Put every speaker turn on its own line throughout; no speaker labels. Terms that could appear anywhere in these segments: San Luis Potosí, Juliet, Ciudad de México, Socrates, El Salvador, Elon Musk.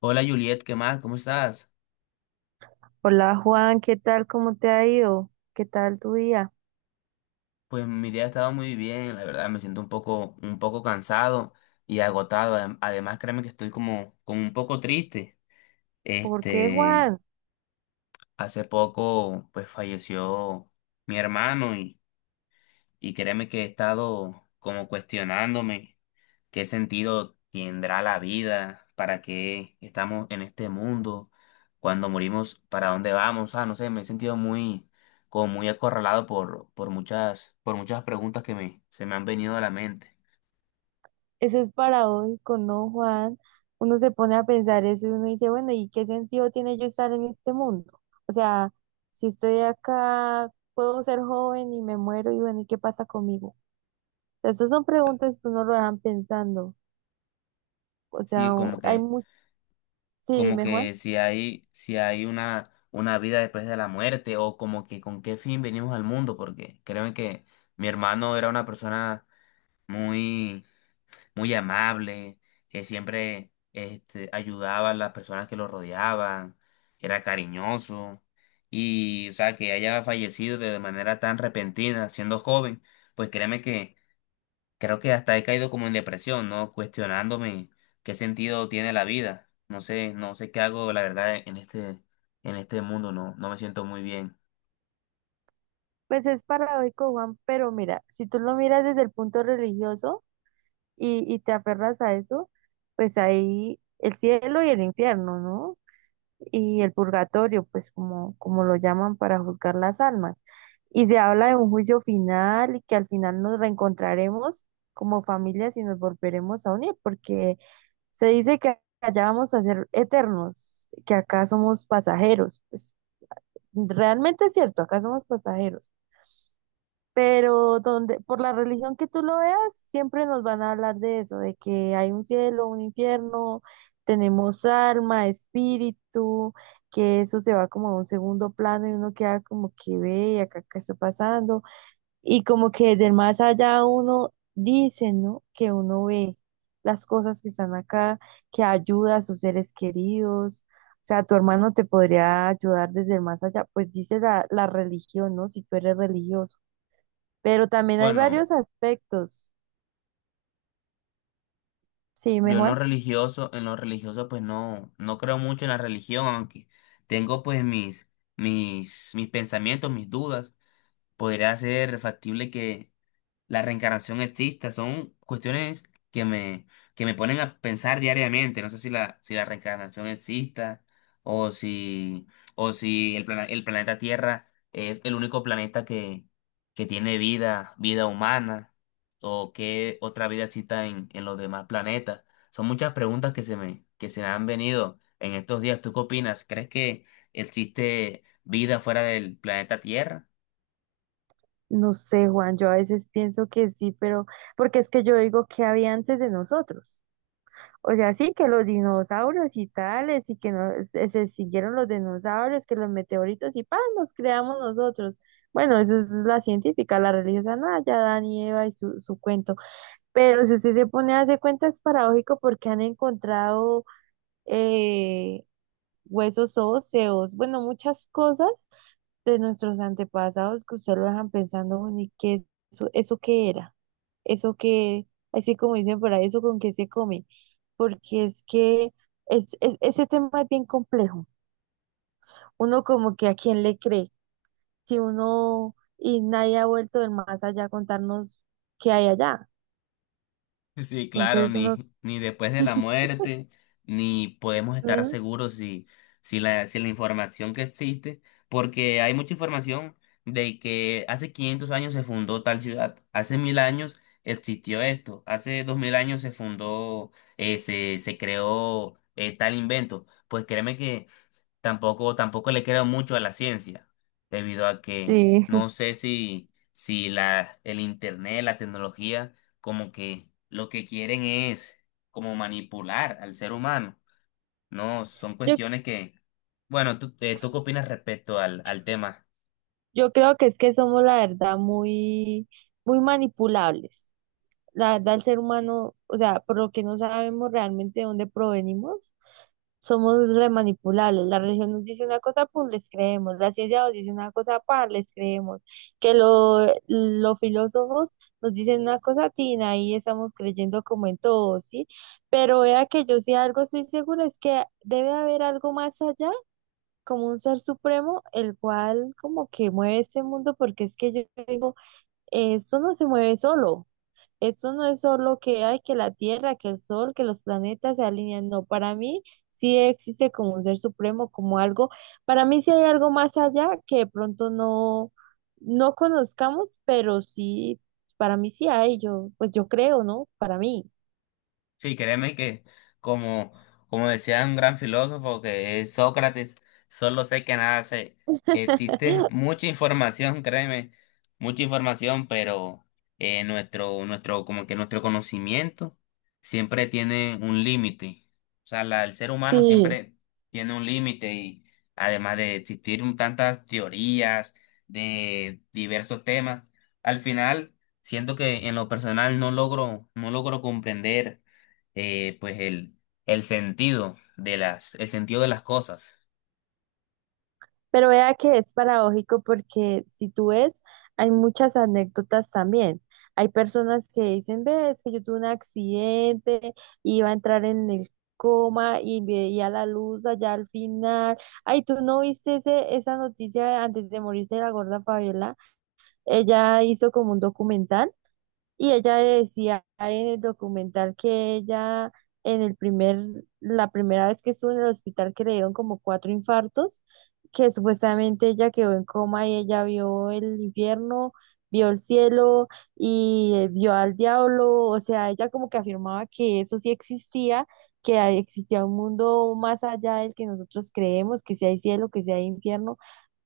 Hola Juliet, ¿qué más? ¿Cómo estás?
Hola Juan, ¿qué tal? ¿Cómo te ha ido? ¿Qué tal tu día?
Pues mi día ha estado muy bien, la verdad me siento un poco cansado y agotado. Además, créeme que estoy como un poco triste.
¿Por qué
Este,
Juan?
Hace poco pues falleció mi hermano y créeme que he estado como cuestionándome. ¿Qué sentido tendrá la vida? ¿Para qué estamos en este mundo? Cuando morimos, ¿para dónde vamos? Ah, no sé, me he sentido muy, como muy acorralado por por muchas preguntas se me han venido a la mente.
Eso es paradójico, ¿no, Juan? Uno se pone a pensar eso y uno dice, bueno, ¿y qué sentido tiene yo estar en este mundo? O sea, si estoy acá, puedo ser joven y me muero y bueno, ¿y qué pasa conmigo? O sea, esas son preguntas que uno lo dejan pensando. O
Sí,
sea, hay mucho. Sí,
como
dime Juan.
que si hay una vida después de la muerte, o como que con qué fin venimos al mundo, porque créeme que mi hermano era una persona muy muy amable, que siempre ayudaba a las personas que lo rodeaban, era cariñoso. Y, o sea, que haya fallecido de manera tan repentina, siendo joven, pues créeme que creo que hasta he caído como en depresión, ¿no? Cuestionándome qué sentido tiene la vida. No sé, no sé qué hago, la verdad, en este mundo, no, no me siento muy bien.
Pues es paradójico, Juan, pero mira, si tú lo miras desde el punto religioso, y te aferras a eso, pues ahí el cielo y el infierno, ¿no? Y el purgatorio, pues como, como lo llaman para juzgar las almas. Y se habla de un juicio final y que al final nos reencontraremos como familias y nos volveremos a unir, porque se dice que allá vamos a ser eternos, que acá somos pasajeros. Pues realmente es cierto, acá somos pasajeros pero donde, por la religión que tú lo veas, siempre nos van a hablar de eso, de que hay un cielo, un infierno, tenemos alma, espíritu, que eso se va como a un segundo plano y uno queda como que ve y acá qué está pasando, y como que del más allá uno dice, ¿no? Que uno ve las cosas que están acá, que ayuda a sus seres queridos. O sea, tu hermano te podría ayudar desde el más allá, pues dice la religión, ¿no? Si tú eres religioso. Pero también hay
Bueno.
varios aspectos. Sí, dime,
Yo en lo
Juan.
religioso, En lo religioso pues no, no creo mucho en la religión, aunque tengo pues mis pensamientos, mis dudas. Podría ser factible que la reencarnación exista, son cuestiones que me, que me ponen a pensar diariamente. No sé si la reencarnación exista o si, el planeta Tierra es el único planeta que tiene vida humana o qué otra vida exista en los demás planetas. Son muchas preguntas que se me han venido en estos días. ¿Tú qué opinas? ¿Crees que existe vida fuera del planeta Tierra?
No sé, Juan, yo a veces pienso que sí, pero porque es que yo digo que había antes de nosotros. O sea, sí, que los dinosaurios y tales, y que no, se siguieron los dinosaurios, que los meteoritos y ¡pam! Nos creamos nosotros. Bueno, eso es la científica, la religiosa, nada, ya Dan y Eva y su cuento. Pero si usted se pone a hacer cuenta, es paradójico porque han encontrado eh, huesos óseos, bueno, muchas cosas de nuestros antepasados que usted lo dejan pensando, bueno, ¿y qué es eso, eso qué era? Eso que, así como dicen por ahí, eso con qué se come, porque es que es, ese tema es bien complejo. Uno como que a quién le cree, si uno y nadie ha vuelto del más allá a contarnos qué hay allá.
Sí, claro,
Entonces uno,
ni después de la muerte, ni podemos estar
mm,
seguros si, si la información que existe, porque hay mucha información de que hace 500 años se fundó tal ciudad, hace 1.000 años existió esto, hace 2.000 años se fundó, se creó tal invento. Pues créeme que tampoco le creo mucho a la ciencia, debido a que
sí,
no sé si, el internet, la tecnología, como que lo que quieren es como manipular al ser humano. No, son
yo,
cuestiones que, bueno, ¿ tú qué opinas respecto al tema?
yo creo que es que somos la verdad muy, muy manipulables. La verdad, el ser humano, o sea, por lo que no sabemos realmente de dónde provenimos, somos remanipulables. La religión nos dice una cosa, pues les creemos. La ciencia nos dice una cosa, pues les creemos. Que los filósofos nos dicen una cosa, tina, ahí estamos creyendo como en todo, ¿sí? Pero vea que yo sí algo estoy segura, es que debe haber algo más allá, como un ser supremo, el cual como que mueve este mundo, porque es que yo digo, esto no se mueve solo. Esto no es solo que hay que la Tierra, que el Sol, que los planetas se alinean. No, para mí sí existe como un ser supremo, como algo. Para mí sí hay algo más allá que de pronto no, no conozcamos, pero sí, para mí sí hay. Yo, pues yo creo, ¿no? Para mí.
Sí, créeme que como, como decía un gran filósofo que es Sócrates, solo sé que nada sé. Existe mucha información, créeme, mucha información, pero nuestro, como que nuestro conocimiento siempre tiene un límite. O sea, el ser humano
Sí.
siempre tiene un límite y además de existir tantas teorías de diversos temas, al final siento que en lo personal no logro, no logro comprender pues el, el sentido de las cosas.
Pero vea que es paradójico porque si tú ves, hay muchas anécdotas también. Hay personas que dicen, ve, es que yo tuve un accidente, iba a entrar en el coma y veía la luz allá al final. Ay, ¿tú no viste ese, esa noticia antes de morirse de la gorda Fabiola? Ella hizo como un documental y ella decía en el documental que ella en el primer, la primera vez que estuvo en el hospital que le dieron como cuatro infartos, que supuestamente ella quedó en coma y ella vio el infierno, vio el cielo y vio al diablo, o sea, ella como que afirmaba que eso sí existía, que ahí existía un mundo más allá del que nosotros creemos, que si hay cielo, que si hay infierno,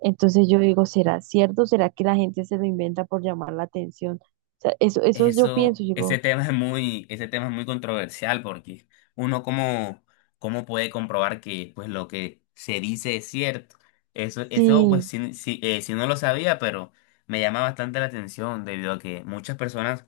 entonces yo digo, ¿será cierto? ¿Será que la gente se lo inventa por llamar la atención? O sea, eso yo pienso,
Eso,
yo
ese
digo,
tema es muy, Ese tema es muy controversial porque uno cómo, cómo puede comprobar que pues lo que se dice es cierto. Eso pues
sí,
si no lo sabía, pero me llama bastante la atención debido a que muchas personas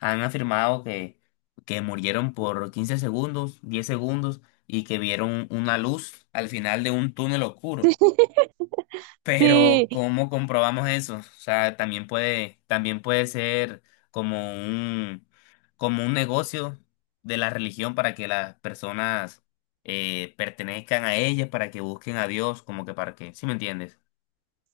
han afirmado que murieron por 15 segundos, 10 segundos y que vieron una luz al final de un túnel oscuro.
sí,
Pero
sí,
¿cómo comprobamos eso? O sea, también puede ser como un, como un negocio de la religión para que las personas pertenezcan a ella, para que busquen a Dios, como que para que, ¿sí me entiendes?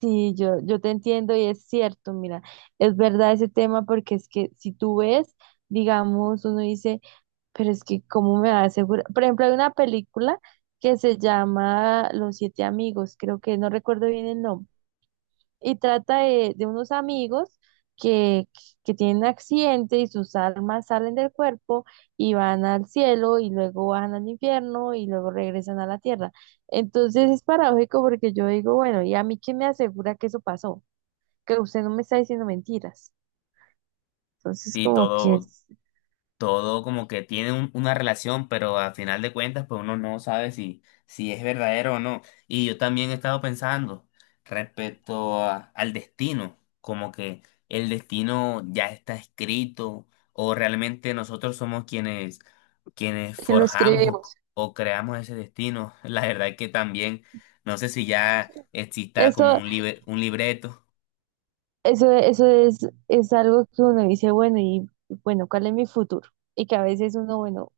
sí, yo te entiendo y es cierto, mira, es verdad ese tema porque es que si tú ves, digamos, uno dice, pero es que ¿cómo me va a asegurar? Por ejemplo, hay una película que se llama Los Siete Amigos, creo que no recuerdo bien el nombre y trata de, unos amigos que, tienen un accidente y sus almas salen del cuerpo y van al cielo y luego bajan al infierno y luego regresan a la tierra. Entonces es paradójico porque yo digo, bueno, ¿y a mí quién me asegura que eso pasó? Que usted no me está diciendo mentiras. Entonces
Y
como que,
todo, Todo como que tiene una relación, pero al final de cuentas, pues uno no sabe si, si es verdadero o no. Y yo también he estado pensando respecto al destino, como que el destino ya está escrito o realmente nosotros somos quienes, quienes
que lo
forjamos
escribimos.
o creamos ese destino. La verdad es que también, no sé si ya exista como
Eso,
libre un libreto.
eso es algo que uno dice, bueno, y bueno, ¿cuál es mi futuro? Y que a veces uno, bueno,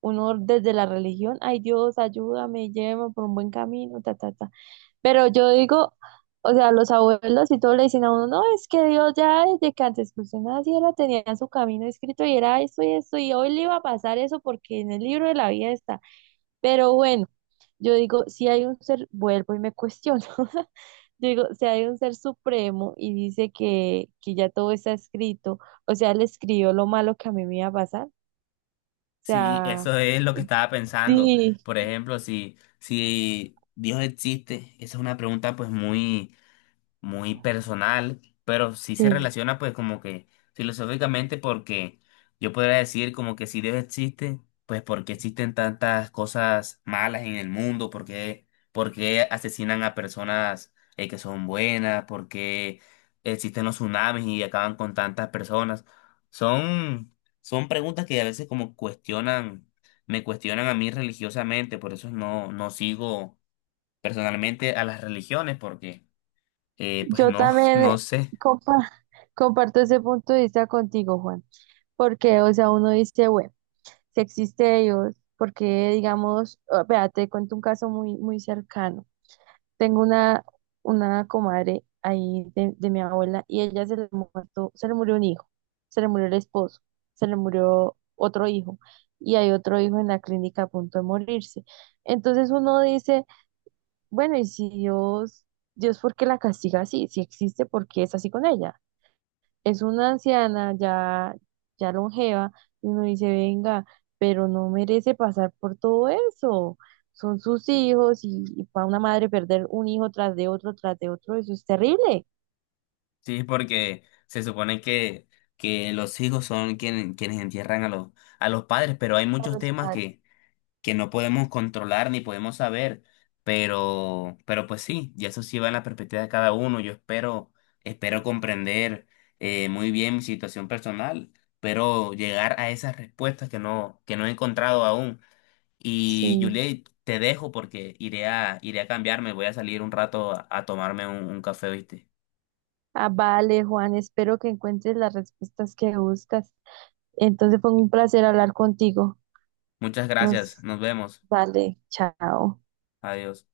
uno desde la religión, ay Dios, ayúdame, llévame por un buen camino, ta, ta, ta. Pero yo digo, o sea, los abuelos y todo le dicen a uno, no, es que Dios ya desde que antes que usted naciera tenía su camino escrito y era esto y esto, y hoy le iba a pasar eso porque en el libro de la vida está. Pero bueno, yo digo, si hay un ser, vuelvo y me cuestiono, yo digo, si hay un ser supremo y dice que, ya todo está escrito, o sea, él escribió lo malo que a mí me iba a pasar, o
Sí,
sea,
eso es lo que estaba pensando.
sí,
Por ejemplo, si Dios existe, esa es una pregunta pues muy personal, pero sí se
sí.
relaciona pues como que filosóficamente porque yo podría decir como que si Dios existe, pues por qué existen tantas cosas malas en el mundo, por qué asesinan a personas que son buenas, por qué existen los tsunamis y acaban con tantas personas. Son, Son preguntas que a veces como cuestionan, me cuestionan a mí religiosamente, por eso no, no sigo personalmente a las religiones porque... pues
Yo
no,
también
no sé.
compa- comparto ese punto de vista contigo, Juan, porque, o sea, uno dice, bueno, si existe Dios, porque, digamos, ah, vea, te cuento un caso muy, muy cercano. Tengo una, comadre ahí de, mi abuela y ella se le muerto, se le murió un hijo, se le murió el esposo, se le murió otro hijo y hay otro hijo en la clínica a punto de morirse. Entonces uno dice bueno, y si Dios, Dios, ¿por qué la castiga así? Si existe, ¿por qué es así con ella? Es una anciana ya, ya longeva, y uno dice, venga, pero no merece pasar por todo eso. Son sus hijos y, para una madre perder un hijo tras de otro, eso es terrible.
Sí, porque se supone que los hijos son quienes entierran a los padres, pero hay
Para
muchos
los
temas
padres.
que no podemos controlar ni podemos saber. Pero pues sí, y eso sí va en la perspectiva de cada uno. Yo espero, espero comprender muy bien mi situación personal, pero llegar a esas respuestas que no he encontrado aún.
Sí.
Y Juliet, te dejo porque iré a cambiarme, voy a salir un rato a tomarme un café, ¿viste?
Ah, vale, Juan, espero que encuentres las respuestas que buscas. Entonces fue un placer hablar contigo.
Muchas gracias,
Nos
nos vemos,
vale, chao.
adiós.